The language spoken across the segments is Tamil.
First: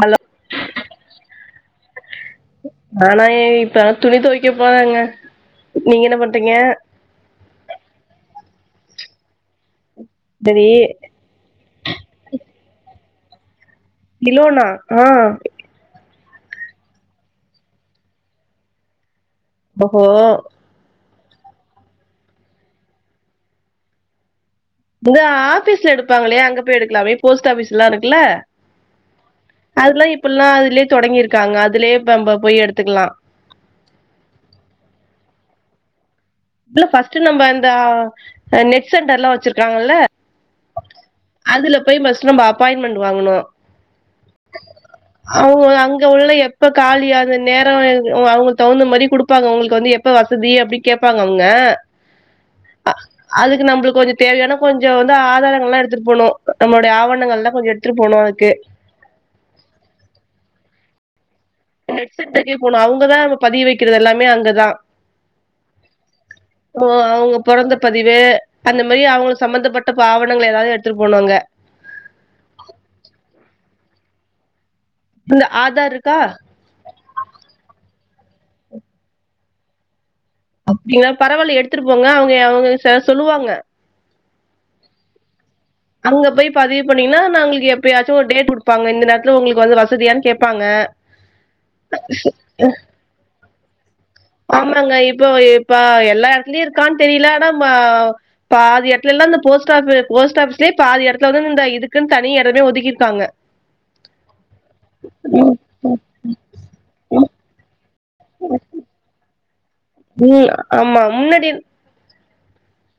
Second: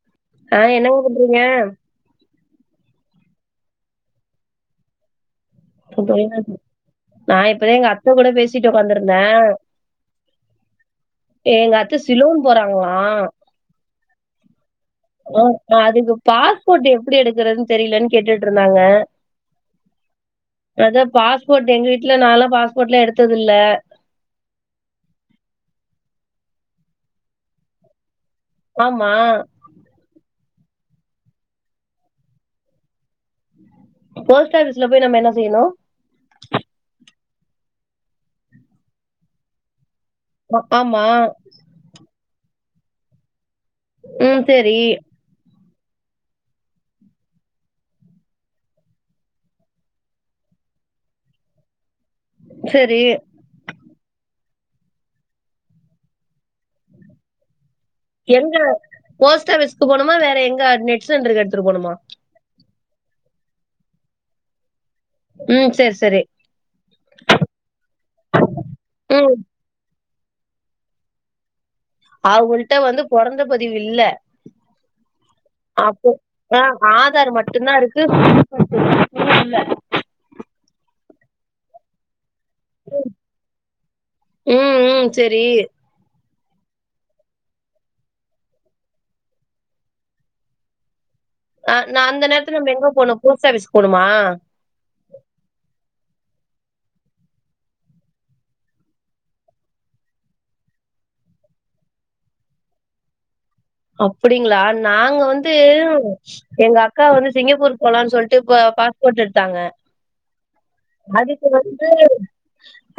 ஹலோ என்ன மா பண்ணுறீங்க நானா ஏ இப்ப துணி துவைக்க போறங்க அப்ற என்ன நா இப்பதா எங் அத்த கூட பேசிட்டு ஒக்காந்துருந்தே செரி ஏங்க அத்த சிலோன் போறாங்ளா சிலோனா ஆ அதுக்கு பாஸ்போர்ட் எப்டி எடுக்கறதுனு தெரிலனு கேட்டுட்ருந்தாங்க ஓஹோ அதா பாஸ்போர்ட் எங்க வீட்ல நானாலா பாஸ்போர்ட்லா எடுத்ததில்ல இது ஆபீஸ்ல எடுப்பாங்ளே அங்க போய் எடுக்கலாமே போஸ்ட் ஆபிஸ்ல்லா இருக்குல்ல ஆமா அதெல்லா இப்பல்லா அதுலே தொடங்கிருக்காங்க அதுலே இப்ப நம்ம போய் எடுத்துக்கலா போஸ்ட் ஆஃபிஸ்ல போயி நம்ம என்ன செய்ணு உள்ள ஃபர்ஸ்ட்டு நம்ம இந்த அ நெட் சென்டர்ல்லா வச்சிருக்காங்கள்ல ஆம்மா அதுல போயி ஃபர்ஸ்ட் நம்ம அப்பாயின்மெண்ட் வாங்கணு ம் செரி அவுங்க அங்க உள்ள எப்ப காலியாகுற நேரோ [unintelligible] அவுங்களுக் தகுந்த மாரி குடுப்பாங்க உங்களுக்கு வந்து எ ப்ப வசதி அப்டி கேப்பாங்க அவுங்க செரி அதுக்கு நம்பளுக்கு கொஞ்ச தேவையான கொஞ்சோ வந்து ஆதாரங்கள்லா எடுத்துட்டடு போணு நம்மளுடைய ஆவணங்கலள்லா கொஞ்ச எ எங்க போஸ்ட் ஆஃபிஸ்க்கு போணுமா வேற எங்க நெட்சென்ட்ருக்கு எடுத்துட்டு போணுமா நெட் சென்டருக்கே போலா அவு ங்கதா நம்ம பதிய வக்கிறது எல்லாமே அங்கதா ம் சரி, சரி. மொ அவுங்க பொறந்த பதிவு அந்த மாரி ம் அவங்களுக் சம்பந்தப்பட் ட்ட ஆவணங்கள ஏதாவது எட்துட்டு போணு அங்க அவுகள்ட்ட வந்து பொறந்த பதிவு இல்ல இந் ஆதார் அப்போ இருக்கா ஆ ஆதார் மட்டு தா இருக்கு [inaudible] இல்ல அப்டியா பரவால்ல எடுத்துட்டு போங்க அவுங்க அவுங்க செ சொல்லுவாங்க ம் ம் செரி அங்க போய் பதிவு பண்ணிங்னா நா உங்களுக்கு எப்பயாச்சு ஒரு டேட் குடுப்பாங்க இந்த நேர்த்துல உங்களுக்கு வந்து வசதியான் கேப்பாங்க ஆ நா அந்த நேரத்துல நம்ம எங்க போணு போஸ்ட் ஆஃபீஸ் போணுமா ஆமாங்க இப்போ இப்ப எல்லா எடத்துலியு இருக்கான் தெரில ஆனா ம பாதி எட்துலேல்லா இந்த போஸ்ட் ஆஃபு போஸ்ட் ஆஃபீ ஸ்ல பாதி எடத்துல தான இந்த இதுக்குன் தனி எடமே ஒதுக்கிருக்காங்க அப்டிங்ளா நாங்க வந்து எங்க அக்கா வந்து சிங்கப்பூரு போலான் சொல்ட்டு இப்ப பாஸ்போர்ட் எடுத்தாங்க ம் ஆம்மா அதுக்கு முன்னாடி வ இருந்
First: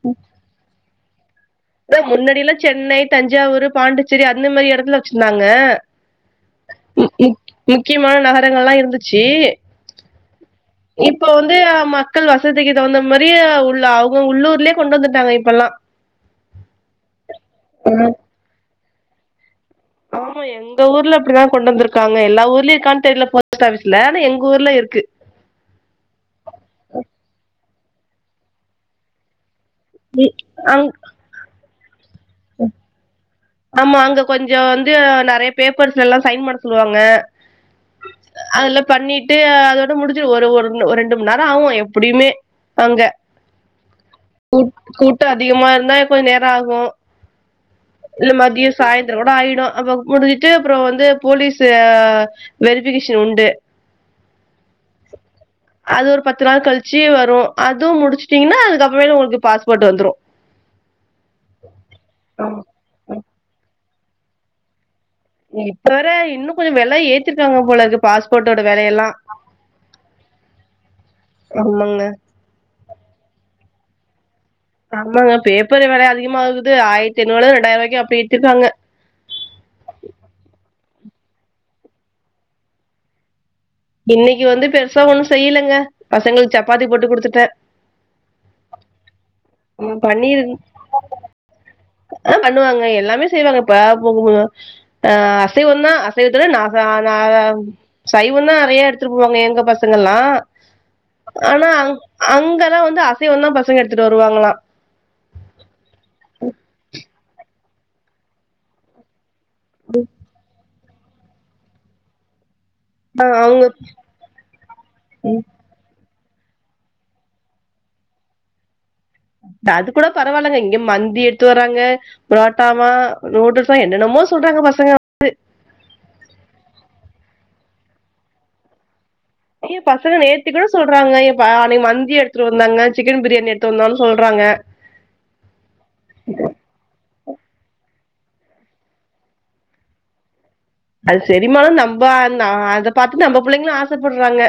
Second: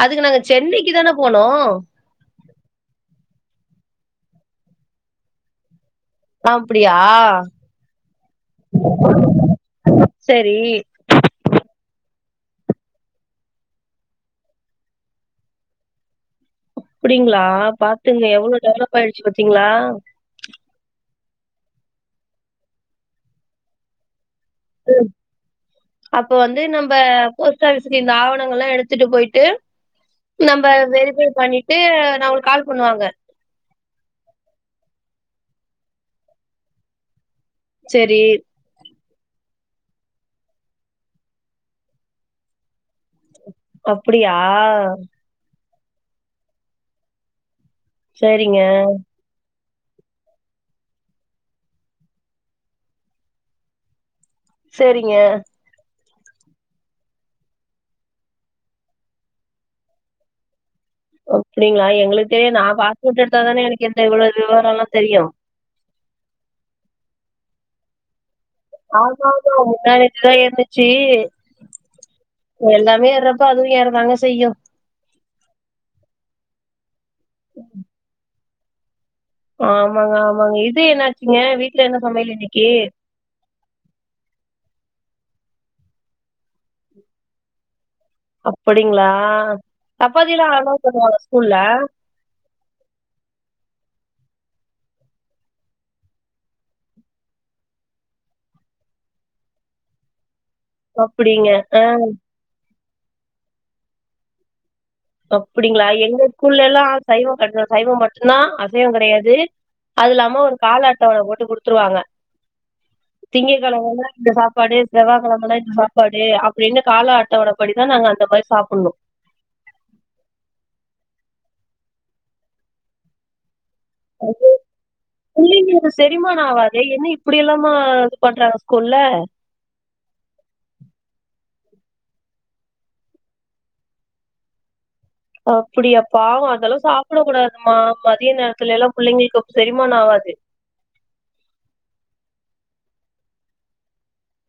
அதுக்கு நாங்க சென்னைக்கு தான போனோ முன்னாடியெல்லா சென்னை தஞ்சாவூரு பாண்டிச்சேரி அந்த மாதிரி எடத்துல வச்சிருந்தாங்க அப்படியா? ம் ம் முக்கியமான நகரங்கள்லா இருந்துச்சு செரி இப்ப வந்து மக்கள் வசதிக்கு தகுந்த மாரியே உள்ள அவுங்க உள்ளூர்லயே கொண்டு வந்துட்டாங்க இப்பல்லா அப்டிங்ளா ம். பாத்துங்க எவ்ளோ டெவலப் ஆயிடுச்சு பாத்தீங்ளா ஆமா எங்க ஊர்ல அப்டிதா கொண்டு வந்ருக்காங்க எல்லா ஊர்லயு இருக்கான் தெர்ல போஸ்ட் ஆஃபீஸ்ல ஆனா எங் ஊர்ல இர்க்கு அப்ப வந்து நம்ப போஸ்ட் ஆஃபீஸ்கு இந்த ஆவணங்கள்லா எடுத்துட்டு போயிட்டு ம். நம்ப அங் வெரிஃபய் பண்ணிட்டு நம்பளுக்கு கால் பண்ணுவாங்க ஆமா அங்க கொஞ்ச வந்து நெறய பேப்பர்ஸ்லல்லா சைன் பண்ண சொல்லுவாங்க செரி அதுல்ல பண்ணிட்டு அதோட முடிஞ்சுரு ஒரு ஒரு ஒரு ரெண்டு மண் நேர ஆவு எப்டியுமே அங்க அப்படியா? கூ கூட்ட அதிகமா இருந்தா கொஞ்ச் நேர ஆகு இல்ல சரிங்க, மதிய சாய்ந் தர கூட ஆயிடு அப்ப முடிஞ்ட்டு அப்றோ வந்து போலீஸ்சு வெரிஃபிகேஷன் உண்டு சேரிங்க அது ஒரு பத்து நாள் கழ்ச்சு வரு அதும் முடிச்சுட்டீங்ன்னா அதுக்கப்பறமேல் உங்களுக்கு பாஸ்போர்ட்டு வந்துரு அப்டிங்களா எங்களுக்கு தெரியாது ஆமா நா ம். பாஸ்போர்ட் எடுத்தாதான எனக்கு இந்த இவ்ளோ விவரோலா தெரியு இப்ப வேற இன்னு கொஞ்சொ வெல ஏத்திருக்காங்க போலருக்கு பாஸ்போட்டோட வெலய ஆமாமா முந்தாநேத்துதா இருந்துச்சு ஆமாங்க எல்லாமே ஏர்ரப்ப அதுவு ஏற தாங்க செய்யு ஆமாங்க பேப்பரு வெல அதிகமாகுது ஆயரத்தி ஐநூறுவால ரெண்டாயிர ருவாய்க்கு அப்டி ஏத்திற்காங்க ஆமாங்க ஆமாங்க இது என்னாச்சுங்க வீட்ல என்ன சமையலு இன்னக்கி இன்னக்கி வந்து பெருசா ஒன்னு செய்யலங்க பசங்களுக்கு சப்பாத்தி போட்டு குடுத்துட்டே அப்படிங்களா ம் பன்னீர் சப்பாத்திலா அலோ பண்ணவாங்க ஸ்கூல்ல ஆ பண்ணுவாங்க எல்லாமே செய்வாங்க இப்ப பே புகுமலு ஆ அசைவந் தா அசைவத்துல நா க ந க சைவந் தா நெறைய எடுத்துட்டு போவாங்க எங்க பசங்கல்லா அப்டிங்க. ஆனா அ அங்க அங்க வந்து அசைந்தா பசங்க எடுத்துட்டு வருவாங்களா அப்படிங்களா எங்க ஸ்கூல்லேலா சைவங் கட்னா சைவொ மட்டுந்தா அசைவொ கெடையாது அது இல்லாம ஒரு கால அட்டவன போட்டு குடுத்துருவாங்க ஆ திங்க அவங்க கெழமன்னா இந்த சாப்பாடு செவ்வா ம் கெழமன்னா இந்த சாப் பாடு அப்டின்னு கால அட்டவணபடிதா நாங்க அந்த மாரி சாப்பண்ணு அது கூட பரவால்லைங்க இங்க மந்தி எடுத்து வர்றாங்க புரோட்டாவா நூடுல்ஸா என்னென்னமோ சொல்றாங்க பசங்க பிள்ளைங்களுக்கு செரிமானோ ஆவாதே என்ன இப்படியல்லாம இது பண்றாங்க ஸ்கூல்ல ஏ பசங்க நேத்தி கூட சொல்றாங்க ஏ அன்னக்கி மந்தி எடுத்துட்டு வந்தாங்க சிக்கன் பிரியாணி எடுத்துட்டு வந்தான் சொல்றாங்க அப்படியா பாவோ அதல்லா சாப்ட கூடாதுமா மதிய நேரத்துலேல்லா பிள்ளைங்களுக்கு செரிமான ஆவாது அது செரிமானோ நம்ப ந அத பாத்து நம்ம பிள்ளைங்களு ஆசப்பற்றாங்க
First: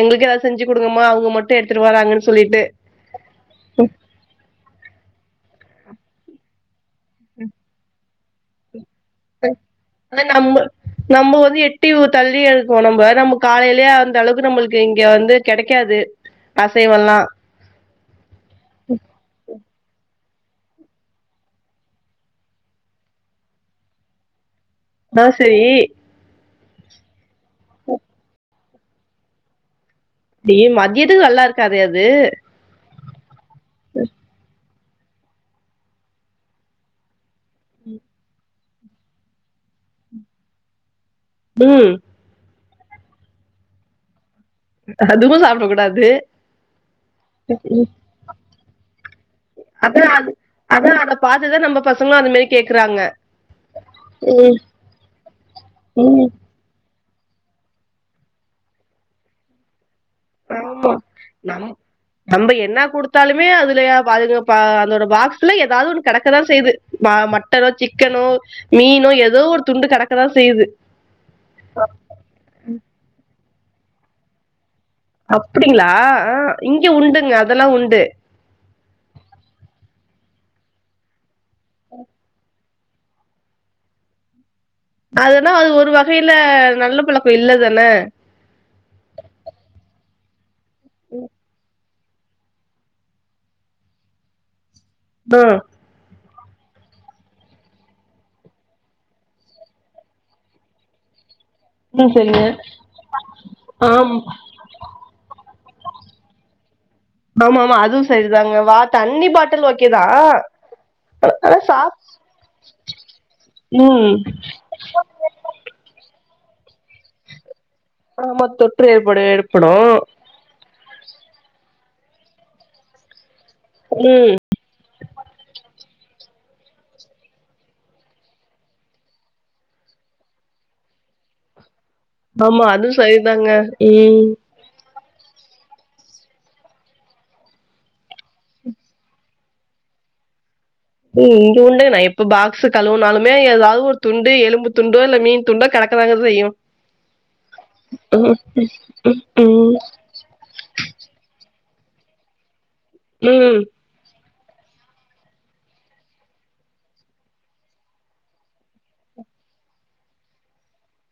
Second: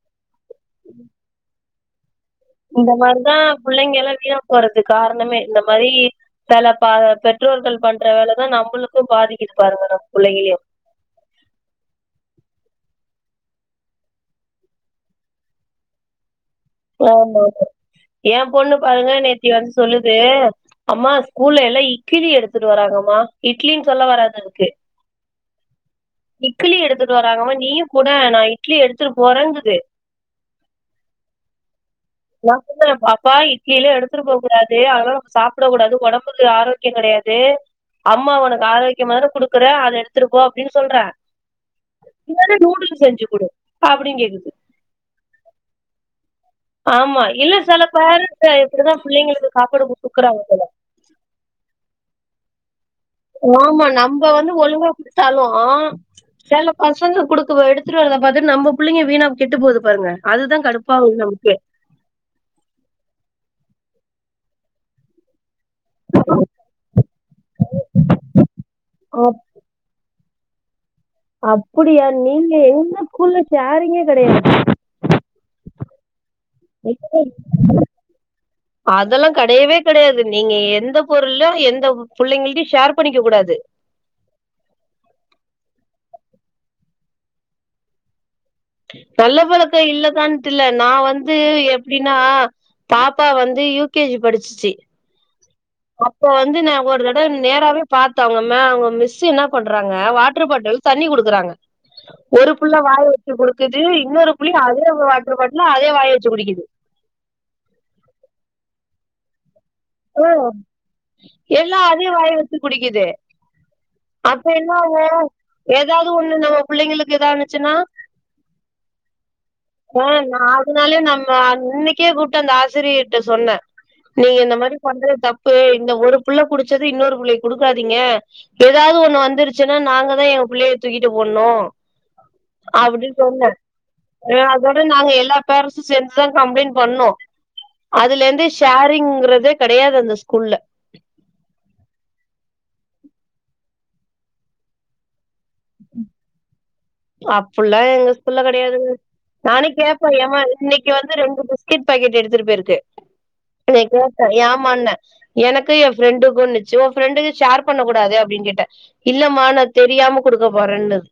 எங்களுக்கு எதாச்சு செஞ்சு குடுங்கமா அவுங்க மட்டு எடுத்துட்டு வராங்கன் சொல்லிட்டு இந்த மாரிதா பிள்ளைங்கல்லா வீணா போறதுக் காரணமே இந்த மாரி செல ப பெற்றோர்கள் பண்ற வேலதா நமபளுக்கு பாதிக்குது பாருங்க நம்ம புள்ளைகளையு நம்ப வந்து எட்டி தள்ளி இருக்கோ நம்ப நம்ப காலேலயே அந்த அளவுக்கு நம்பளுக்கு இங்க வந்து கெடைக்காது அசைவல்லா ஆமாமா ஏ பொண்ணு பாருங்க நேத்தி வந்து சொல்லுது அம்மா ஸ்கூல்ல எல்லா இக்கிலி எடுத்துட்டு வராங்கம்மா இட்லின்னு சொல்ல வராது அதுக்கு ஆ செரி இக்கிலி எடுத்துட்டு வறாங்கமா நீயு குடே நா இட்லி எடுத்துட்டு போறேங்குது டி மதியத்துக்கு நல்லாருக்காதே அது நா சொல்டே பாப்பா இட்லிலா எடுத்துட்டு போக கூடாது அதல்லா நமக்கு சாப்டக் கூடாது ஒடம்புக்கு ஆரோ க்கியோ கெடையாது அம்மா ஒனக்கு ஆரோக்கியமா தான குடுக்குறே அத எடுத்துட்டு போ அப்டின்னு சொல்றே ம் நீ வேனா நூடுல்ஸ் செஞ்சு குடு அப்டிங்கிது அதுவு சாப்ட கூடாது ஆமா இல்ல சில பேர்ன்டு இப்டிதா பிள்ளைங்களுக்கு சாப்பாடு அப்பறோ அது குடுக்குறாங்க அதா பாத்துதா நம்ம பசங்களு அது மாரி கேக்குறாங்க ஆமா நம்ப வந்து ம் ஒழுங்கா குடுத்தாலு ம் செல பசங்க குடுக்க எடுத்துட்டு வரத பாத்துட்டு நம்ம பிள்ளைங்க வீணா கெட்டு போது பாருங்க அதுதா ஆமா கடுப்பாவுது நமக்கு நம்ம நம்ப என்னா குடுத்தாலுமே அதுலய பா அதுங்க அதோட பாக்ஸ் ஃபுல்லா ஏதாது ஒன்னு கெடக்கதா செய்து மா மட்டனோ சிக்கனோ மீனோ அப் ஏதோ ஒரு துண்டு கிடக்கதா செய்யுது அப்படியா நீங்க எங்க ஸ்கூல்ல ஷேரிங்கே கிடையாது அப்படிங்கலா ஹ இங்க உண்டுங்க அதெல்லாம் உண்டு அதெல்லா கெடயவே கிடையாது நீங்க எந்த பொருளோ எந்த புள்ளிங்களூக்கு ஷேர் பண்ணிக்க கூடாது அதுனா அது ஒரு வகையில நல்ல பழக்கோ இல்லதானே நல்ல பழக்கே இல்ல தான்ட்டுல்ல நான் வந்து எப்பிடின்னா பாப்பா வந்து யூ கே ஜி படிச்சிச்சு அ அப்ப வந்து நா ஒரு தடவை நேராவே பார்த்தே அவங்க மே அவுங்க மிஸ் என்ன பண்றாங்க வாட்டர் பாட்டில் தண்ணி கொடுக்குறாங்க ம் சரிங்க. ஒரு புள்ள வாய் வச்சு கொடுக்குது ஆம். இன்னொரு புள்ளியூ அதே வாட்டர் பாட்டல்ல அதே வாய வச்சு குடிக்குது ஆமா ஆமா அதுவூ சரிதாங்க வா தண்ணி பாட்டில் ஓகேதா எல்லா அதே வாயேவச்சு குடிக்குது ம். அப்ப என்ன என்ன ஓ எதாவது ஒன்னு நம்ம பிள்ளைங்களுக்கு ஏதாந்ச்சுன்னா ஆமா தொற்று ஏற்படு ஏற்படூம் அதனாலயே நம்ம அன்னிக்கே கூப்ட்டு அந்த ஆசிரியட்ட சொன்னே ம் நீங்க இந்த மாரி பண்றது தப்பு இந்த ஒரு புள்ள குடிச்சது இன்னொரு பிள்ளைக்கு குடுக்காதீங்க ஏதாவது ஒண்ணூ வந்துருச்சுன்னா நாங்கதா எங் பிள்ளைய தூக்கிட்டு ஓட்னோ ஆமா அது சரிதாங்க ம் தோட நாங்க எல்லா பேரஸும் சேர்ந்துதா கம்ப்ளைண்ட் பண்ணோ அதுலருந்து ஷேரிங்கறது கடையாது அந்த ஸ்கூல்ல ஏ இங்க வந்து நா எப்ப பாக்ஸ் கழுவுனாலுமே ஏதாவது ஒரு துண்டு எலும்பு துண்டோ இல்ல மீன் துண்டோ கடக் குறதுயூ அப்புல்லா எங்க ஸ்கூல்ல கிடையாதுங் நானே ம் கேப் ஏமா இன்னிக்கு வந்து ரெண்டு பிஸ்கட் பாக்கெட் எடுத்துட்டு போயிருக்கு ம் செரீ கேட்டோ ஏமாண்ணே எனக்கு என் ஃப்ரெண்டுக்குன்னுச்சு உங் ஃப்ரெண்டுக்கு ஷேர் பண்ண கூடாது அப்படின்னுகேட்டே இல்லமா நா தெரியாம குடுக்க போறேன்னுத்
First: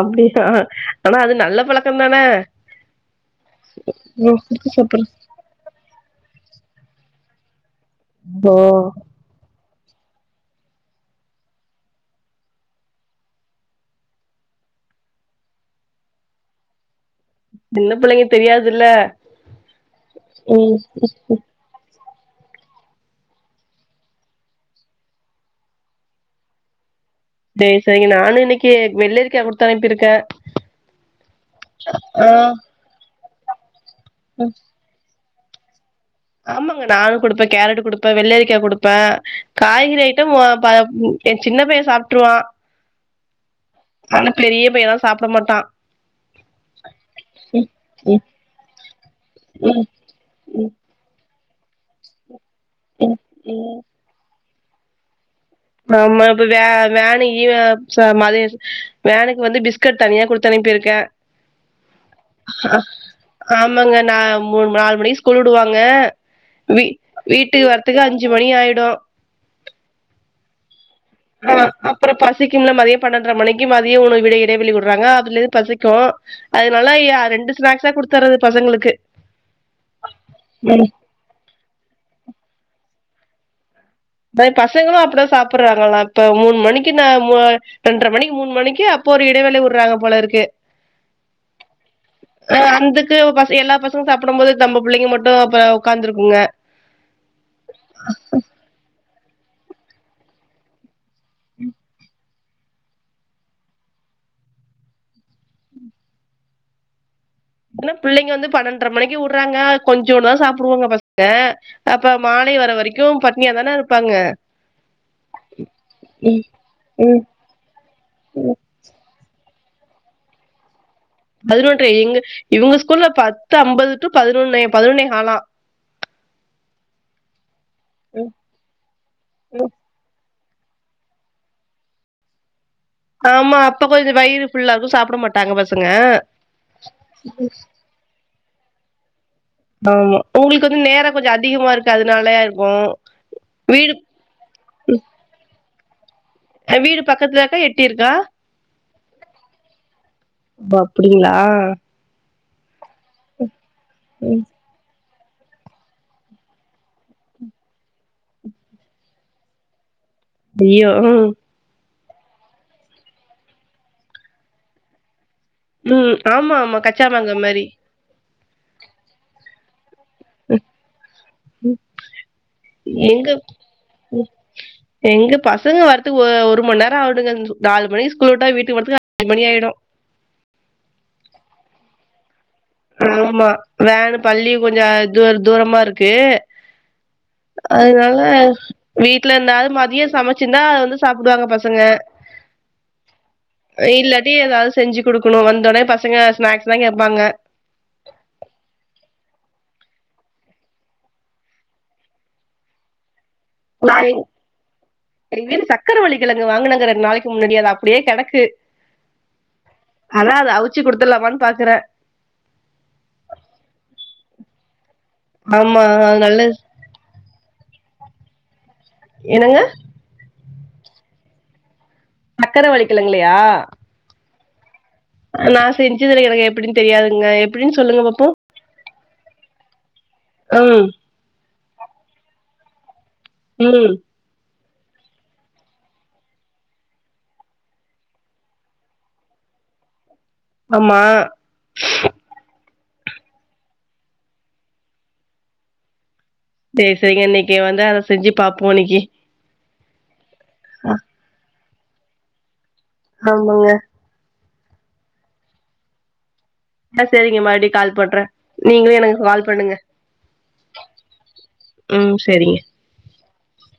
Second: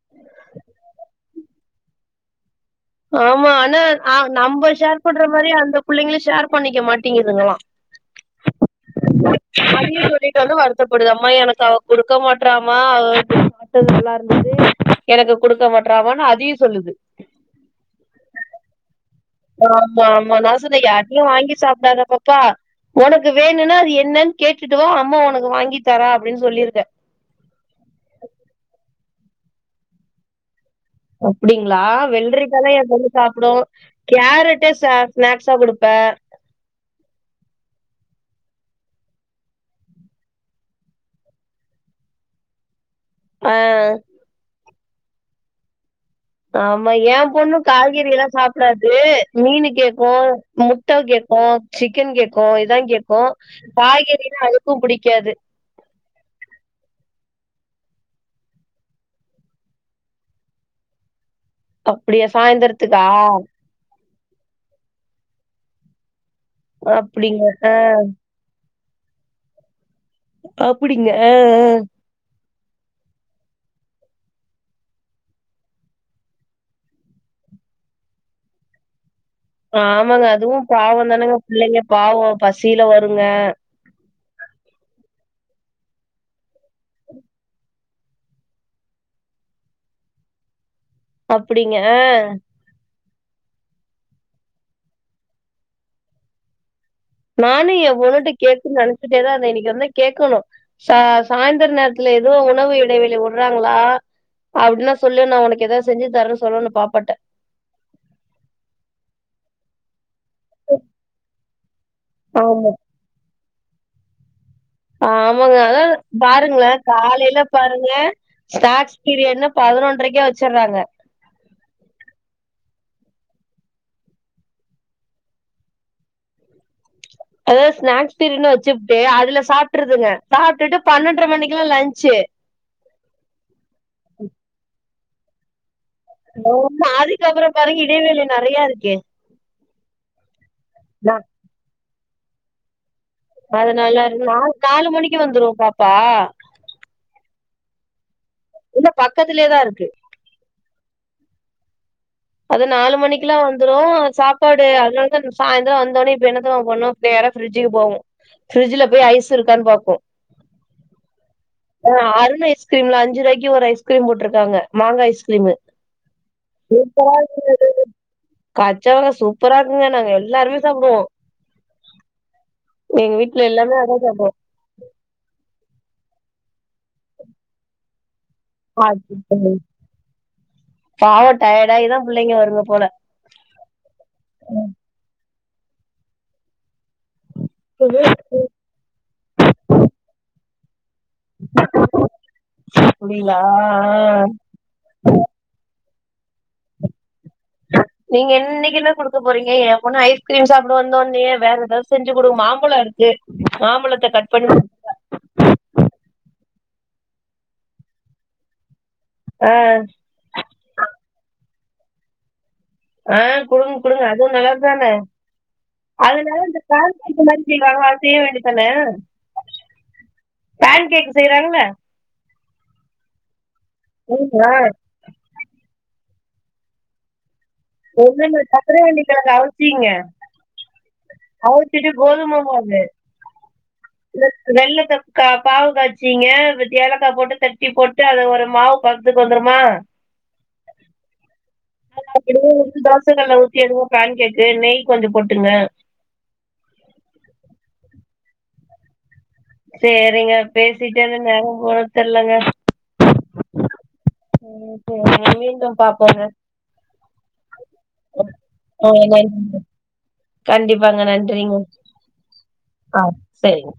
அப்டியா ஆனா அது நல்ல பழக்கே தான ஆமா ஆனா ஆ நம்ம குடுத்து ஷேர் சாப்புட்ற பண்ற மாரி அந்த பிள்ளைங்களூ ஷேர் பண்ணிக்க மாட்டேங்குதுங்களா ப்பா அது சொல்லிட்டு வந்து வருத்தப்படுது அம்மா எனக்கு அவ கொடுக்க மாட்றாமா அவ வந்து சாப்ட்டது நல்லாருந்தது எனக்கு குடுக்க மாட்றா அவெ அதையூ சொல்லுது சின்ன புள்ளைங்க தெரியாதுல்ல ஆமா ஆமா நா ம் சொன்னே யார்டையூ வாங்கி சாப்பிடாதப் பா உனக்கு வேணுனா அது என்னன் கேட்டுட்டுவா அம்மா உனக்கு வாங்கி தாரா அப்படின்னு சொல்லிருக்கே டே சரிங்க நானு இன்னிக்கு வெள்ளரிக்கா கொடுத்து அனுப்பிருக்கே அப்டிங்களா ஆ வெள்ரிக்கல்லா ஏ பொண்ணு சாப்டு ம் கேரட்டே சா ஸ்நாக்ஸா கொடுப்போ ஆமாங்க நானு குடுப்பே கேரட் குடுப்பே வெள்ளரிக்கா குடுப்பே காய்கறி ஐட்டம் பா ஏ சின்ன பையோ சாப்ட்ருவா ஆ ஆனாப் பெரிய பையலா சாப்ட மாட்டா ஆமா ஏம் பொண்ணு ம் காய்கறியலா சாப்டாது மீனு ம் கேக்கோ முட் ட்ட கேக்கோ, சிக்கன் கேக்கோ இதாங் ம் கேக்கோ ம் காய்கறினா அதுக்கும் புடிக்காது ஆமா இப்ப வே வேனு இவே ச மதேச் வேனுக் வந்து பிஸ்கட் தனியா குடுத்தனுப்பிருக்கே அப்டியா சாய்ந்திரத்துக்கா மங்க நா மூன் நாலு மணிகு ஸ்கூல் வுடுவாங்க வீ அப்டிங்க வீட்டுகு வரத்துக்கு அஞ்சி சு மணியாய்டு அப்டிங்க அ அ அப்றோ பசிக்கும்ல மதிய பன்னெண்ர மணிக்கி மதிய உணை விட இடைவெளி விட்றாங்க அதுலே பசிக்கு அதனாலய ரெண்டு ஸ்நாக்ஸா குடுத்தர்றது பசங்ளுக்கு ஆமங்க அதுவும் பாவாந்தானங்க பிள்ளைங்க பாவோ பசில வருங்க பய் பசங்களு அப்டிதா சாப்பிர்றாங்களா இப்ப மூன் மணிக்கு நா மு ரெண்ற மணிக்கு, மூன் மணிக்கு அப்போ ஒரு இடைவேள வுர்றாங்க போலருக்கு அப்டிங்க அ அ அந்துக்கு பச எல்லாப் பசங்க சாப்டம் மோது தம்ம பிள்ளைங்க மட்டு அப்ப உக்காந்துருக்குங்க நானு எம் பொண்ணுட்ட கேக்குன் நெனச்சிட்டேதாந்தே இனைக்கு வந்தாக் கேக்கணு சா சாயந்தர நேரத்துல எதுக் றோ உணவு இடைவெளி வுர்றாங்ளா அப்டினா சொல்லு நா உனக் எதா செஞ்சி தரேனு சொல்லனு பாப்பாட்ட என்ன பிள்ளைங்க வந்து பன்னெண்ர மணிக்கு வுர்றாங்க கொஞ்சூண்தா சாப்டுவாங்க பச்கே அப்ப மாலை ஆமா வர வரைக்கு பட்னியாதானே இருப்பாங்க ஆமங்க அதாத ம் பாருங்ளே ம் காலைலப் பாருங்க ஸ்டார்ட்ஸ் பீரியட்னு பதனொன்ரைக்கே வெச்சர்றாங்க பதனொன்றை எங்க இவுங்க ஸ்கூல்ல பத்து அம்பது டூ பதனொன்னே பதனொன்னேஹாலா அதாது ஸ்நாக்ஸ் பீரியட்னு வெச்சுப்ட்டு அதுல சாப்ட்ருதுங்க சாப்டுட்டு பன்னெண்ட்ர மணிக்லா லன்ஞ்ச்சே ஆமா அப்ப கொஞ்சோ வயிறு ஃபுல்லாகு சாப்ட மாட்டாங்க பசங்க நாதிக்கப்பற பாருங்க இடைவெளி நெறையாருக்கே ஆமா உங்ளுக்கு வந்து நேரோ நா கொஞ்சோ அதிகமாருக்கு அதுனாலயாருக்கு அதனால நாலு மணிக்கு வந்துரு பாப்பா அ வீடு பக்கத்லருக்கா எட்டிருக்கா இல்லப் பக்கத்திலியேதா இருக்கு பப்டிங்ளா அது நாலு மணிக்கிலா வந்துரு ம் சாப்பாட் பே அதனால்தான் சாயந்ரோ வந்தோனே இப்ப என்னத் தெமா பண்ணு பேரா ஃப்ரிட்ஜிக்கு போவு ஃப்ரிட்ஜ்ல போயி ஐஸ் இருக்கான் பாக்கு அய்யோ அ அ அருண் ஐஸ்கிரீம்ல அஞ்சுருவாய்க்கி ஒரு ஐஸ்க்ரீம் போட்ருக்காங்க மாங்கா ஐஸ்கிரீமு ம் ஆமாமா கச்சவக சூப்பராக்குங்க நாங்க எல்லாருமே சாப்டுவோ எங்க வீட்ல எல்லாமே அதா சாப்டுவோ எங்க பசங்க வரத்துக்கு ஒ ஒரு மண் நேரோ ஆவுடுங்க நாலு மணிக் ஸ்கூல் வுட்டா வீட் [unintelligible] பாவோ டயடாயிதா புள்ளைங்க வருங்கப் ஆமா வேனு பள்ளியு கொஞ்சோ தூர தூரமாருக்கு அதுனால வீட்லந்தாலு மதிய சமச்சிந்தா அத வந்து சாப்டுவாங்க பசங்க அப்டிங்களா இல்லாட்டி ஏதாது செஞ்சு குடுக்குணு வந்தோனே பசங்க ஸ்நாக்ஸ்தா கேப்பாங்க நீங்க இன்னக்கென்னா குடுக்க போறீங்க ஏ பொண்ணு ஐஸ்கிரீம் சாப்டு வந்தோன்னையே வேற ஏதாது செஞ்சு குடுங் மாம்பழோ இருக்கு மாம்பழத்த கட் பண் சக்கரைவள்ளி கெழங்கு வாங்குனங்க ரெண்ட் நாளக்கு முன்னாடி அது அப்டியே கெடக்கு அ ஆனா அத அவிச்சு குடுத்துர்லாமான் பாக்குறே அ குடுங் குடுங்க அதுவு நல்லது தான ஆமா அது அதுனால நல்லது இந்த [unintelligible] செய்வாங்க அத செய்ய வேண்டியதான என்னங்க ஃபேன் கேக் செய்றாங்கல சக்கர வள்ளிக் கிழங்குலையா [unintelligible] நா செஞ்சதில்ல எனக்கு எப்டின் தெரியாதுங்க எப் ஒன்னுல்ல சக்கரவள்ளி கெழங்க அவுச்சீங்க ம் அவுச்சிட்டு கோதும மாவு ம் வெள்ளத்த கா பாவு காய்ச்சீங்க வ ஏலக்கா போட்டு தட்டி போட்டு அத ஒரு மாவு பதத்துக்கு வந்துருமா ஆமா அத அப்டியே தோச கல்ல ஊத்தி எதுவு ஃபேன் கேக்கு நெய் கொஞ்ச போட்டுகங்க சேரி சேரிங்க இன்னக்கி வந்து அத செஞ்சு பாப்போ இன்னக்கி சேரிங்க பேசிட்டே இருந்தே நேரம் போனது தெர்லங்க ஆமாங்க ம் சேரி மீண்டும் பாப்போங்க ஆ சேரிங்க மறுபடி கால் பண்றே நீங்ளு எனக்கு கால் பண்ணுங்க பாருங்க நன்றிங்க ம் சேரிங்க ஆ செரிங்க